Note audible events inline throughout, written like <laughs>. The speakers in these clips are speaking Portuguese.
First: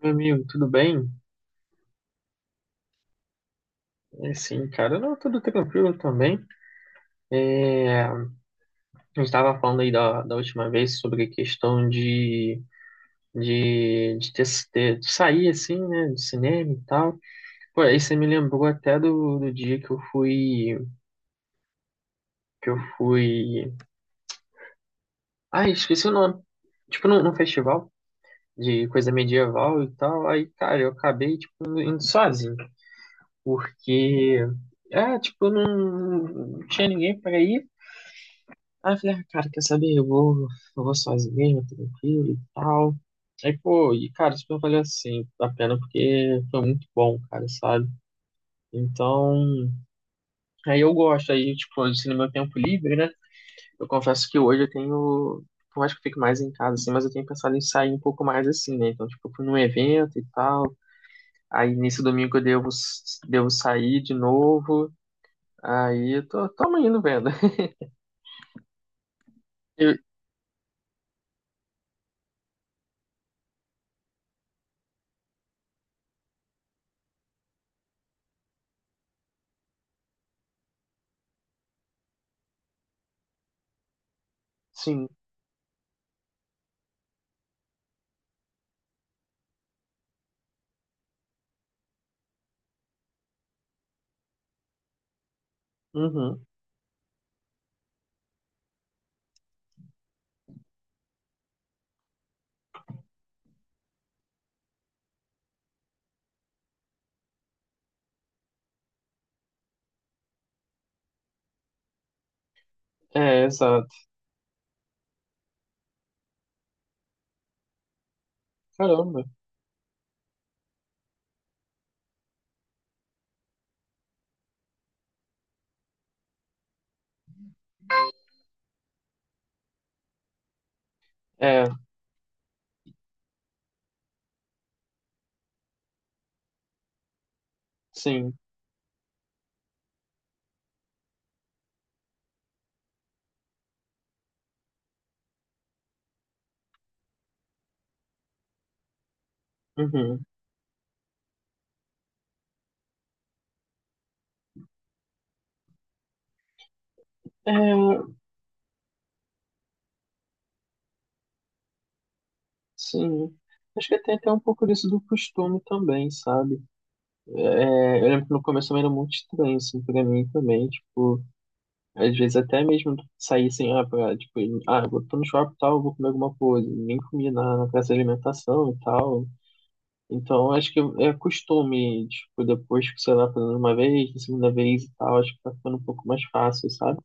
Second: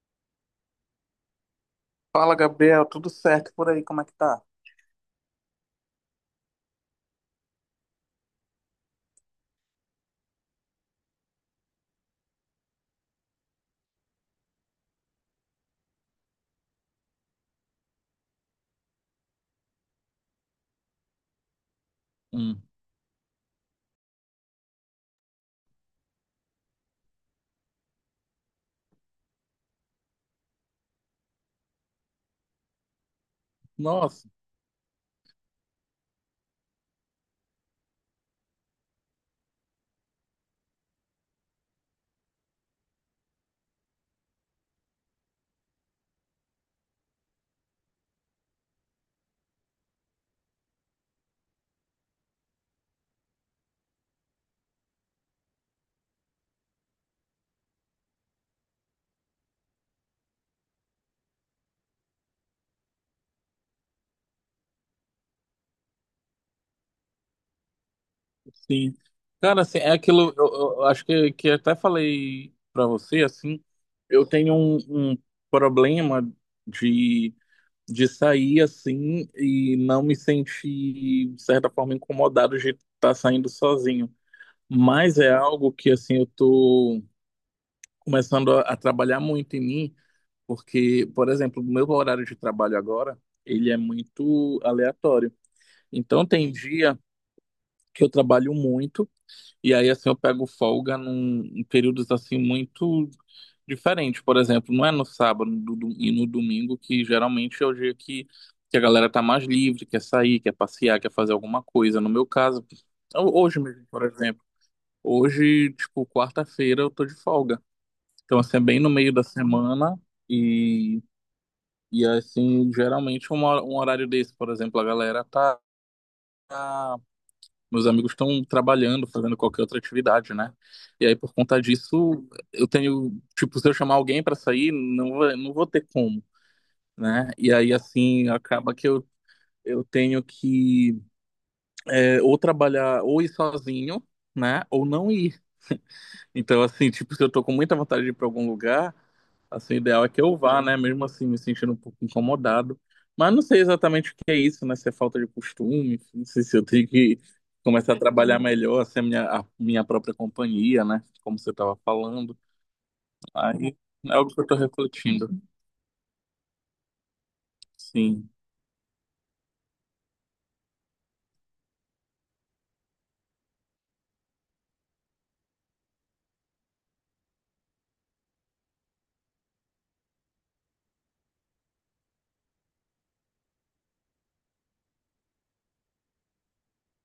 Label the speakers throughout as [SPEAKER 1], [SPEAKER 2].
[SPEAKER 1] Meu amigo, tudo bem?
[SPEAKER 2] Fala, Gabriel, tudo certo por aí? Como é que
[SPEAKER 1] É,
[SPEAKER 2] tá?
[SPEAKER 1] sim, cara, não, tudo tranquilo também. É, a gente estava falando aí da última vez sobre a questão de, de, ter, de sair assim, né, do cinema e tal. Pô, aí você me lembrou até do dia que eu
[SPEAKER 2] Hum.
[SPEAKER 1] fui... Ai, esqueci o nome. Tipo, num festival de coisa medieval e tal. Aí, cara, eu acabei, tipo, indo sozinho,
[SPEAKER 2] Nossa,
[SPEAKER 1] porque... É, tipo, não tinha ninguém para ir. Aí eu falei, ah, cara, quer saber? Eu vou sozinho, tranquilo e tal. Aí, pô, e cara, super valeu assim a pena, porque foi muito bom, cara, sabe? Então, aí eu gosto, aí, tipo, assim, no meu tempo livre, né? Eu confesso que hoje eu tenho, eu acho que eu fico mais em casa, assim, mas eu tenho pensado em sair um pouco mais assim, né? Então, tipo, eu fui num evento e tal. Aí nesse domingo devo sair de novo. Aí eu tamo indo vendo. <laughs>
[SPEAKER 2] sim. Cara, assim, é
[SPEAKER 1] Eu-
[SPEAKER 2] aquilo, acho que até falei pra você, assim, eu tenho um, um problema de de sair assim e não me sentir, de certa forma, incomodado de estar saindo sozinho.
[SPEAKER 1] sim,
[SPEAKER 2] Mas é algo que, assim, eu tô começando a trabalhar muito em mim, porque, por exemplo, o meu horário de trabalho agora, ele é muito aleatório. Então,
[SPEAKER 1] uhum.
[SPEAKER 2] tem dia que eu trabalho muito, e aí, assim, eu pego folga em períodos, assim, muito diferentes. Por exemplo, não é no sábado e no domingo, que geralmente é o dia que a galera tá mais livre, quer sair, quer passear, quer fazer alguma coisa. No meu caso,
[SPEAKER 1] É,
[SPEAKER 2] hoje mesmo,
[SPEAKER 1] exato.
[SPEAKER 2] por exemplo. Hoje, tipo, quarta-feira eu tô de folga. Então, assim, é bem no meio
[SPEAKER 1] Caramba.
[SPEAKER 2] da semana e, e assim, geralmente um horário desse, por exemplo, a galera tá meus amigos estão trabalhando, fazendo qualquer outra atividade, né? E aí, por conta
[SPEAKER 1] É.
[SPEAKER 2] disso, eu tenho, tipo, se eu chamar alguém para sair, não vou ter como, né? E aí, assim,
[SPEAKER 1] Sim.
[SPEAKER 2] acaba que eu tenho que é, ou trabalhar, ou ir sozinho, né? Ou não ir. Então, assim, tipo, se eu tô com muita vontade de ir pra algum lugar, assim, o ideal é que
[SPEAKER 1] Uhum.
[SPEAKER 2] eu vá, né? Mesmo assim, me sentindo um pouco incomodado. Mas não sei exatamente o que é isso, né? Se é falta de costume, não sei se eu tenho que
[SPEAKER 1] É,
[SPEAKER 2] começar a trabalhar melhor, assim, a minha própria companhia, né? Como você tava falando.
[SPEAKER 1] sim.
[SPEAKER 2] Aí
[SPEAKER 1] Acho que
[SPEAKER 2] é
[SPEAKER 1] tem até
[SPEAKER 2] algo
[SPEAKER 1] um
[SPEAKER 2] que eu tô
[SPEAKER 1] pouco disso do
[SPEAKER 2] refletindo.
[SPEAKER 1] costume também, sabe? É, eu lembro
[SPEAKER 2] Sim,
[SPEAKER 1] que no começo também era muito estranho, assim, pra mim também. Tipo, às vezes até mesmo sair assim, ah, pra, tipo, ah, eu tô no shopping e tal, eu vou comer alguma coisa. Nem comia na praça de alimentação e tal. Então, acho que é costume, tipo, depois que, sei lá, fazendo uma vez, na segunda vez e tal, acho que tá ficando um pouco mais fácil, sabe?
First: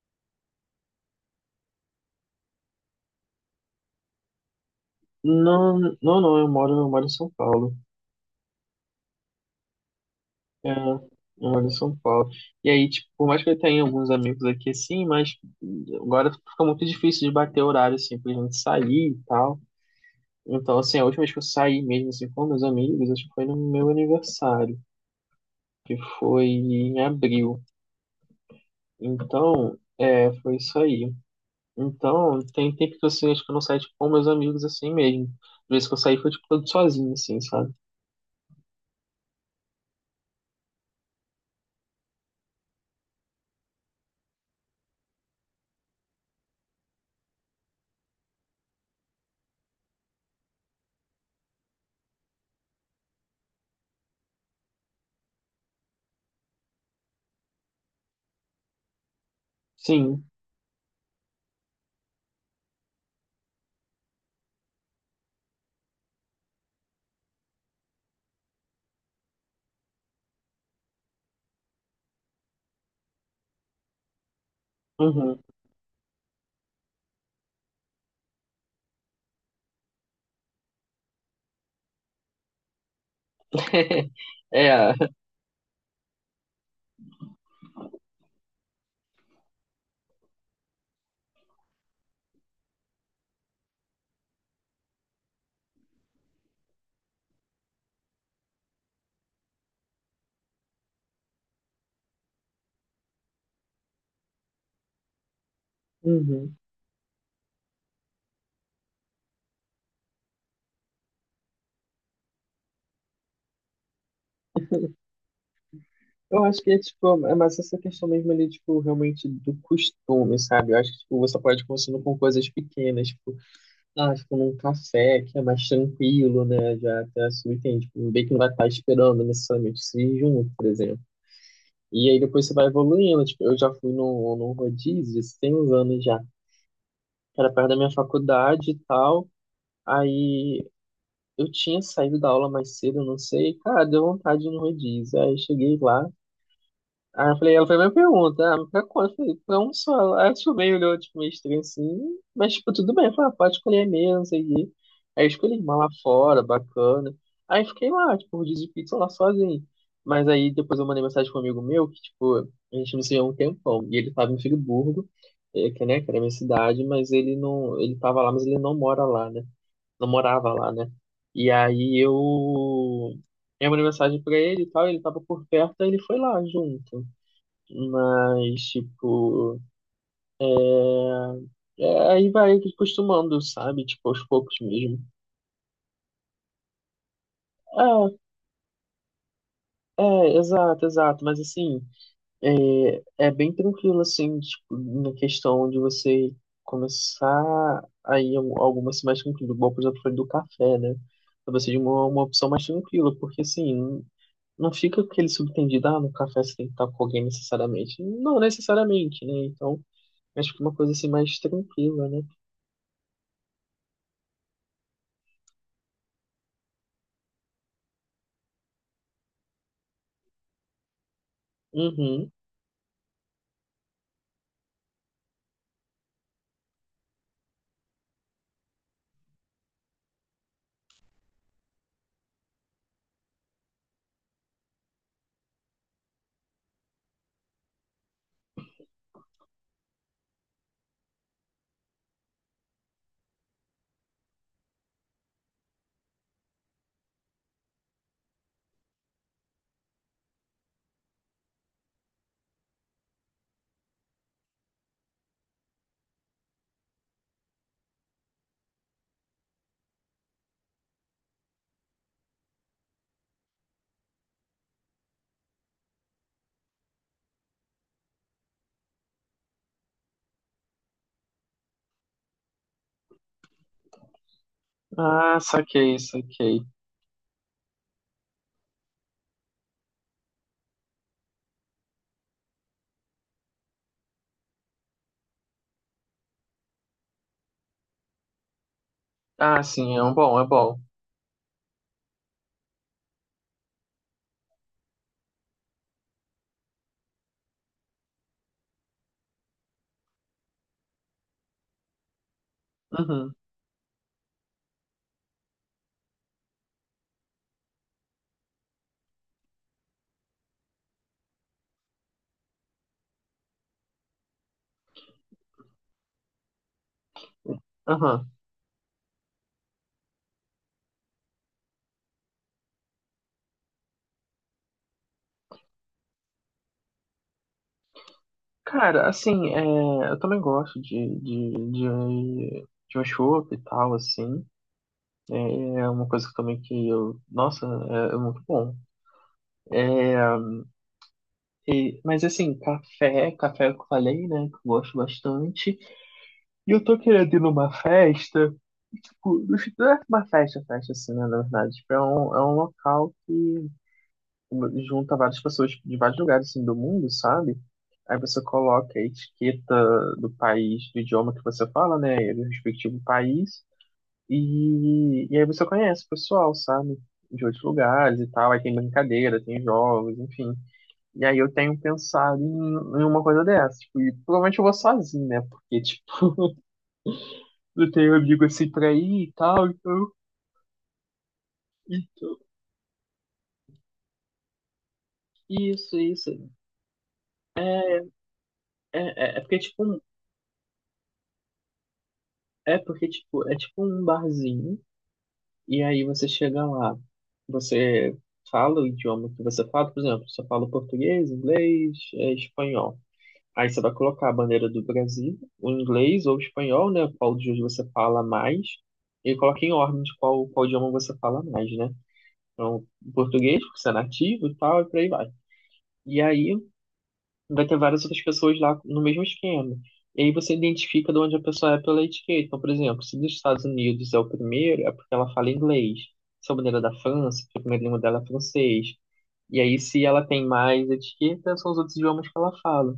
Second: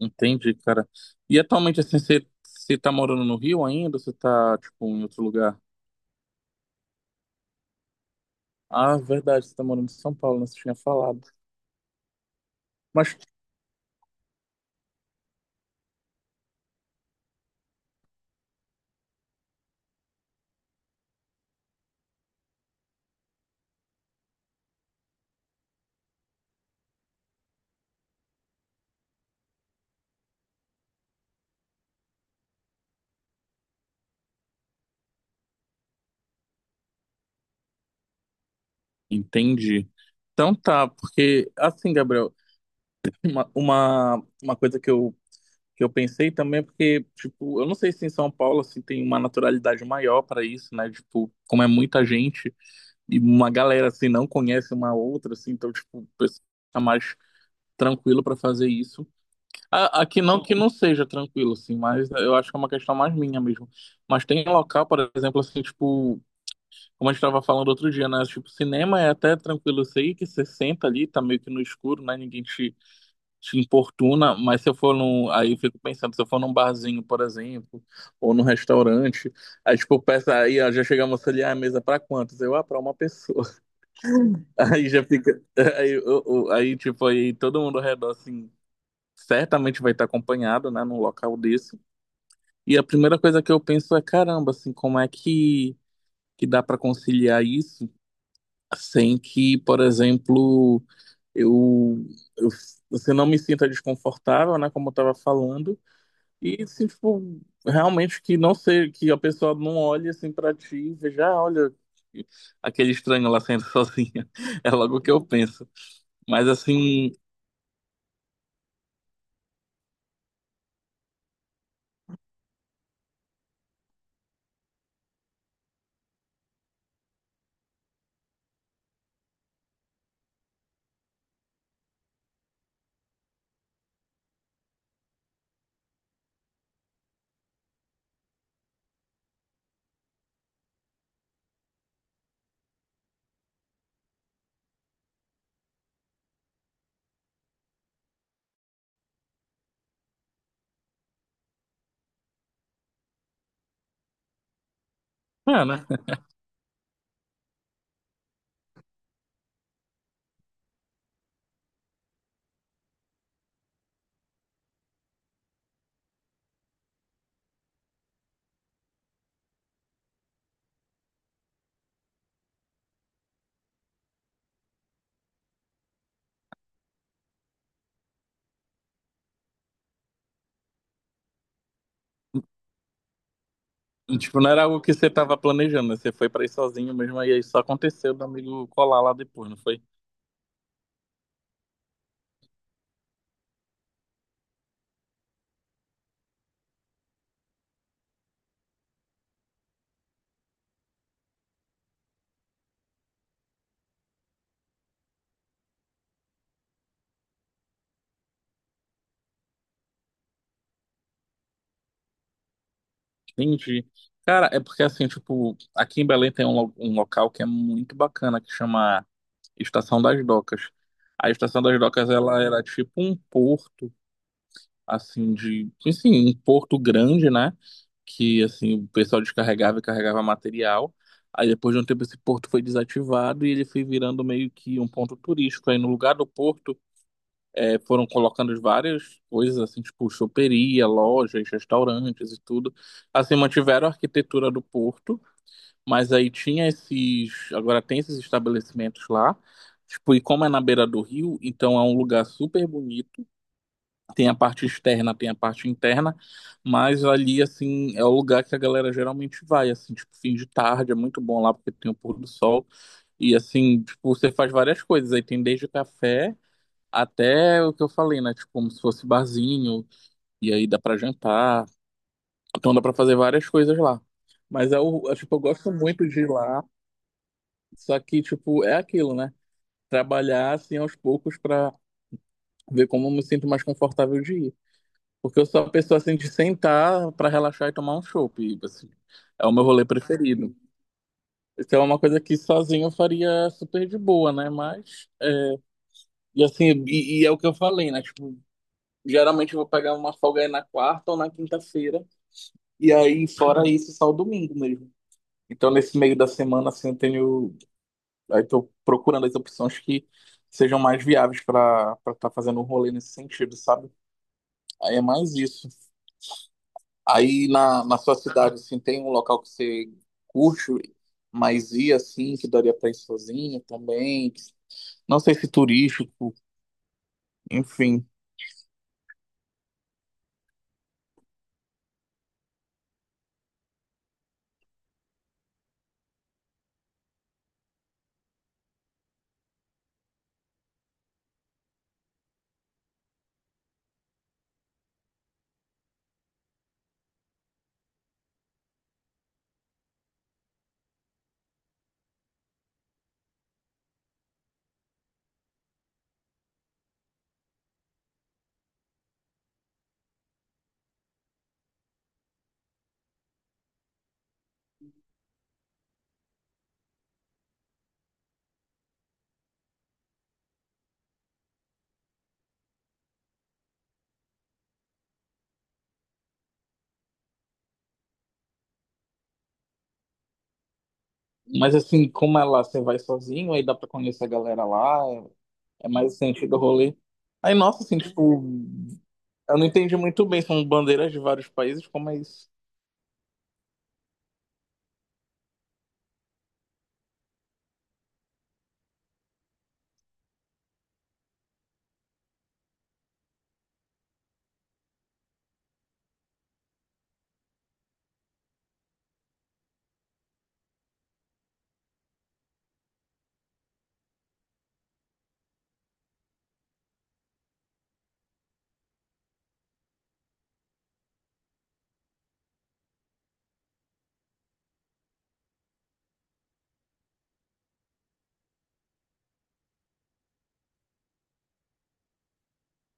[SPEAKER 2] entendi, cara. E atualmente, assim, você, você tá morando no Rio ainda, ou você tá, tipo, em outro lugar?
[SPEAKER 1] Não, não, não, eu moro em São Paulo.
[SPEAKER 2] Ah, verdade, você tá morando em São Paulo, né? Você
[SPEAKER 1] É,
[SPEAKER 2] tinha
[SPEAKER 1] eu
[SPEAKER 2] falado.
[SPEAKER 1] moro em São Paulo. E aí, tipo,
[SPEAKER 2] Mas
[SPEAKER 1] por mais que eu tenha alguns amigos aqui, assim, mas agora fica muito difícil de bater horário, assim, pra gente sair e tal. Então, assim, a última vez que eu saí mesmo, assim, com meus amigos, acho que foi no meu aniversário, que foi em abril. Então, é, foi isso aí. Então, tem tempo que, assim, acho que eu não saio, tipo, com meus amigos, assim, mesmo. Às vezes que eu saí, foi, tipo, todo sozinho, assim, sabe?
[SPEAKER 2] entendi. Então tá, porque assim, Gabriel, uma coisa que eu pensei também é porque, tipo, eu não sei se em São Paulo assim, tem uma naturalidade maior para isso, né? Tipo, como é muita gente e uma galera assim não conhece uma outra, assim, então, tipo, o pessoal tá mais tranquilo para fazer isso. Aqui
[SPEAKER 1] Sim.
[SPEAKER 2] não que não seja tranquilo, assim, mas eu acho que é uma questão mais minha mesmo. Mas tem local, por exemplo, assim, tipo. Como a gente estava falando outro dia, né? Tipo, cinema é até tranquilo isso aí, que você senta ali, tá meio que no escuro, né? Te importuna, mas se eu for num.
[SPEAKER 1] Uhum.
[SPEAKER 2] Aí eu fico pensando, se eu for num barzinho, por exemplo, ou num restaurante, aí tipo, peça aí, ó, já chegamos ali, ah, a mesa é pra quantos? Eu, ah, pra uma pessoa.
[SPEAKER 1] <laughs>
[SPEAKER 2] <laughs> Aí
[SPEAKER 1] É,
[SPEAKER 2] já fica. <laughs> Aí, aí tipo, aí todo mundo ao redor, assim, certamente vai estar acompanhado, né? Num local desse. E a primeira coisa que eu penso é, caramba, assim, como é que dá pra conciliar isso? Sem que, por exemplo, eu, eu você não me sinta desconfortável, né, como eu tava falando,
[SPEAKER 1] uhum.
[SPEAKER 2] e se tipo, realmente que não sei, que a pessoa não olhe assim para ti e veja, ah, olha, aquele estranho lá saindo <laughs> sozinha. É logo o que eu penso.
[SPEAKER 1] Eu
[SPEAKER 2] Mas
[SPEAKER 1] acho que é,
[SPEAKER 2] assim,
[SPEAKER 1] tipo, é mais essa questão mesmo ali, tipo, realmente do costume, sabe? Eu acho que, tipo, você pode ir começando com coisas pequenas, tipo, ah, tipo, num café que é mais tranquilo, né? Já até subentende, tipo, bem que não vai estar esperando necessariamente se junto, por exemplo. E aí depois você vai evoluindo, tipo, eu já fui num rodízio, tem uns anos já, que era perto da minha faculdade e tal. Aí eu tinha saído da aula mais cedo, não sei, cara, deu vontade de ir no rodízio. Aí eu cheguei lá, aí eu falei, ela fez a minha pergunta, ah, mas pra quanto? Eu falei, pra um só. Aí ela tipo, meio olhou, tipo, meio estranho assim, mas tipo, tudo bem, eu falei, ah, pode escolher mesmo, não sei o quê. Aí eu escolhi
[SPEAKER 2] é,
[SPEAKER 1] uma
[SPEAKER 2] né?
[SPEAKER 1] lá fora, bacana. Aí fiquei lá, tipo, rodízio de pizza lá sozinho. Mas aí depois eu mandei mensagem para um amigo meu, que tipo, a gente não se via há um tempão, e ele tava em Friburgo, eh, que, né, que era a minha cidade, mas ele não, ele tava lá, mas ele não mora lá, né? Não morava lá, né? E aí eu mandei mensagem pra ele e tal, ele tava por perto, aí ele foi lá junto. Mas, tipo, é, aí vai acostumando, sabe? Tipo, aos
[SPEAKER 2] Tipo, não
[SPEAKER 1] poucos
[SPEAKER 2] era algo que
[SPEAKER 1] mesmo.
[SPEAKER 2] você estava planejando, né? Você foi para ir sozinho mesmo, e aí só aconteceu
[SPEAKER 1] É,
[SPEAKER 2] do amigo colar lá depois, não foi?
[SPEAKER 1] é, exato. Mas assim, é, é bem tranquilo, assim, tipo, na questão de você começar aí algumas mais tranquilo. Igual, por exemplo, foi do café, né? Pra você de uma opção mais tranquila, porque assim, não fica aquele subtendido, ah, no café você tem que estar com alguém necessariamente. Não necessariamente, né? Então, acho que uma coisa assim mais tranquila, né?
[SPEAKER 2] Entendi. Cara, é porque assim, tipo, aqui em Belém tem um local que é muito bacana que chama Estação das Docas. A Estação das Docas,
[SPEAKER 1] Uhum.
[SPEAKER 2] ela era tipo um porto, assim, um porto grande, né? Que, assim, o pessoal descarregava e carregava material. Aí depois de um tempo esse porto foi desativado e ele foi virando meio que um ponto turístico. Aí no lugar do porto foram colocando várias coisas, assim, tipo choperia, lojas, restaurantes e tudo. Assim, mantiveram a arquitetura do porto, mas aí tinha esses. Agora tem esses estabelecimentos lá. Tipo, e como é na beira do rio, então é um lugar super bonito. Tem a parte externa, tem a parte interna, mas ali, assim, é o lugar que a galera geralmente vai, assim, tipo, fim de tarde, é muito bom lá porque tem o pôr do sol. E assim, tipo, você faz várias coisas. Aí tem desde café até o que eu falei, né? Tipo, como se fosse barzinho, e aí dá pra jantar. Então dá pra fazer várias coisas lá. Mas é, tipo,
[SPEAKER 1] Ah,
[SPEAKER 2] eu gosto muito de ir
[SPEAKER 1] saquei.
[SPEAKER 2] lá, só que, tipo, é aquilo, né? Trabalhar, assim, aos poucos pra ver como eu me sinto mais confortável de ir. Porque eu sou a pessoa, assim, de sentar pra relaxar e tomar um chopp, e, assim, é o
[SPEAKER 1] Ah,
[SPEAKER 2] meu rolê
[SPEAKER 1] sim, é um bom, é
[SPEAKER 2] preferido.
[SPEAKER 1] bom.
[SPEAKER 2] Isso é uma coisa que sozinho eu faria super de boa, né? Mas, e assim, e é o que eu falei, né? Tipo, geralmente eu vou pegar uma folga aí na quarta ou na quinta-feira. E aí,
[SPEAKER 1] Uhum,
[SPEAKER 2] fora isso, só o domingo mesmo. Então, nesse meio da semana, assim, eu tenho. Aí, tô procurando as opções que sejam mais viáveis para estar fazendo um rolê nesse sentido, sabe? Aí é mais isso. Aí, na sua
[SPEAKER 1] uhum.
[SPEAKER 2] cidade, assim, tem um local que você curte, mas ir, assim, que daria para ir sozinho também. Não sei se turístico, enfim.
[SPEAKER 1] Cara, assim, é, eu também gosto de um chopp e tal, assim. É é uma coisa que também que eu. Nossa, é é muito bom. É, e- mas assim, café que eu falei, né? Que eu gosto bastante. E eu tô querendo ir numa festa, e, tipo, no não é uma festa, festa assim, né, na verdade. Tipo, é é um local que junta várias pessoas de vários lugares, assim, do mundo, sabe? Aí você coloca a etiqueta do país, do idioma que você fala, né, e do respectivo país, e aí você conhece o pessoal, sabe? De outros lugares e tal, aí tem brincadeira, tem jogos, enfim. E aí eu tenho pensado em uma coisa dessa, tipo, e provavelmente eu vou sozinho, né, porque, não tenho amigo assim pra ir e tal, então.
[SPEAKER 2] Mas, assim,
[SPEAKER 1] Então,
[SPEAKER 2] como é lá, você vai sozinho, aí dá para conhecer a galera lá, é
[SPEAKER 1] isso,
[SPEAKER 2] mais o
[SPEAKER 1] isso.
[SPEAKER 2] sentido do rolê. Aí, nossa,
[SPEAKER 1] É,
[SPEAKER 2] assim, tipo,
[SPEAKER 1] é, é é porque
[SPEAKER 2] eu não
[SPEAKER 1] tipo,
[SPEAKER 2] entendi
[SPEAKER 1] um-
[SPEAKER 2] muito bem, são bandeiras de vários países, como é isso?
[SPEAKER 1] é porque tipo, é tipo um barzinho, e aí você chega lá, você fala o idioma que você fala, por exemplo, você fala português, inglês, é, espanhol. Aí você vai colocar a bandeira do Brasil, o inglês ou o espanhol, né? Qual dos dois você fala mais, e coloca em ordem de qual idioma você fala mais, né? Então, português, porque você é nativo e tal, e por aí vai. E aí, vai ter várias outras pessoas lá no mesmo esquema. E aí você identifica de onde a pessoa é pela etiqueta. Então, por exemplo, se dos Estados Unidos é o primeiro, é porque ela fala inglês. Se a bandeira é da França, porque a primeira língua dela é francês. E aí, se ela tem mais etiqueta, são os outros idiomas que ela fala.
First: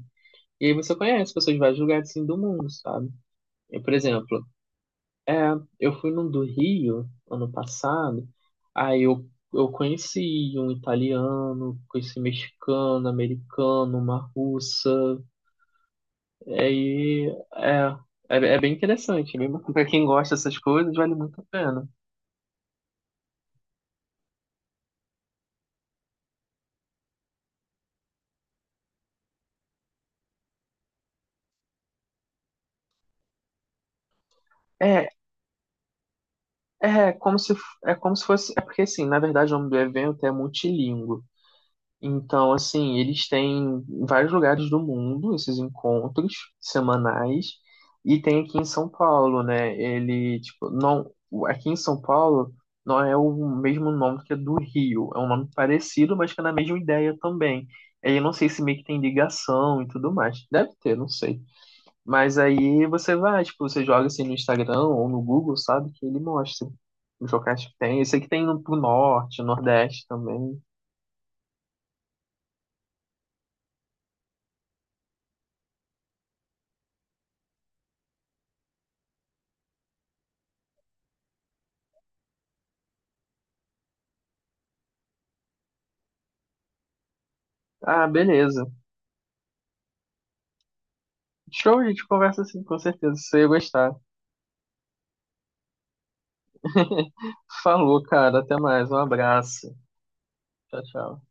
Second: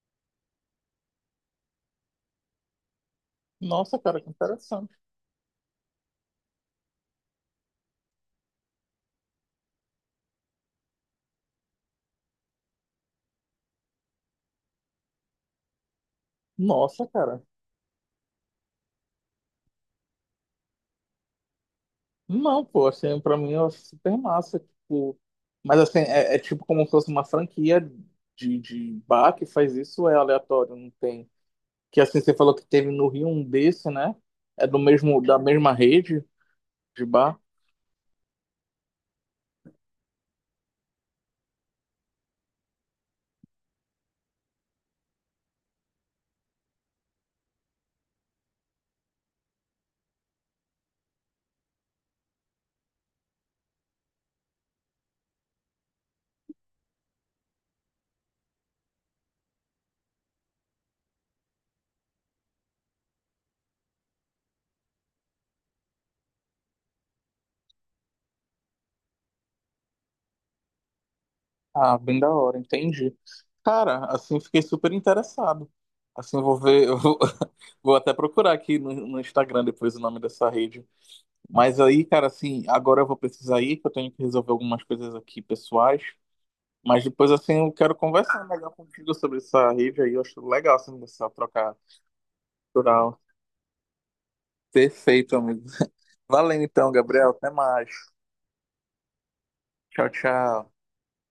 [SPEAKER 1] E aí você conhece pessoas de vários lugares assim, do mundo, sabe? Eu, por
[SPEAKER 2] Nossa, cara, que
[SPEAKER 1] exemplo,
[SPEAKER 2] interessante.
[SPEAKER 1] é, eu fui num do Rio ano passado, aí eu, eu conheci um italiano, conheci um mexicano, americano, uma russa, e
[SPEAKER 2] Nossa, cara.
[SPEAKER 1] aí, é, é, é bem interessante, é bem bacana. Pra quem gosta dessas coisas, vale muito a pena.
[SPEAKER 2] Não, pô, assim, pra mim é super massa, tipo... Mas, assim, é, é tipo como se fosse uma franquia de bar que faz isso, é aleatório, não tem... Que, assim, você falou que teve no Rio um desse, né? É do
[SPEAKER 1] É,
[SPEAKER 2] mesmo, da mesma rede de
[SPEAKER 1] é como
[SPEAKER 2] bar?
[SPEAKER 1] se, é como se fosse, é porque assim, na verdade o nome do evento é multilíngue. Então, assim, eles têm em vários lugares do mundo esses encontros semanais e tem aqui em São Paulo, né? Ele, tipo, não, aqui em São Paulo não é o mesmo nome que é do Rio, é um nome parecido, mas que é na mesma ideia também. Aí eu não sei se meio que tem ligação e tudo mais. Deve ter, não sei. Mas aí você vai, tipo, você joga assim no Instagram ou no Google, sabe? Que ele mostra os locais que tem. Esse que tem no pro norte, nordeste também.
[SPEAKER 2] Ah, bem da hora, entendi. Cara, assim, fiquei super interessado. Assim, eu vou ver, eu vou, <laughs> vou até procurar aqui no, no Instagram depois o nome dessa rede. Mas aí, cara, assim, agora eu vou precisar ir, que eu tenho que resolver algumas coisas aqui pessoais. Mas depois, assim, eu quero
[SPEAKER 1] Ah,
[SPEAKER 2] conversar
[SPEAKER 1] beleza.
[SPEAKER 2] melhor contigo sobre essa rede aí. Eu acho legal, assim, essa troca
[SPEAKER 1] Show, a gente conversa assim, com certeza.
[SPEAKER 2] cultural.
[SPEAKER 1] Você ia gostar.
[SPEAKER 2] Perfeito, amigo. <laughs> Valeu então,
[SPEAKER 1] <laughs>
[SPEAKER 2] Gabriel. Até mais.
[SPEAKER 1] Falou, cara. Até mais. Um abraço.
[SPEAKER 2] Tchau, tchau.
[SPEAKER 1] Tchau, tchau.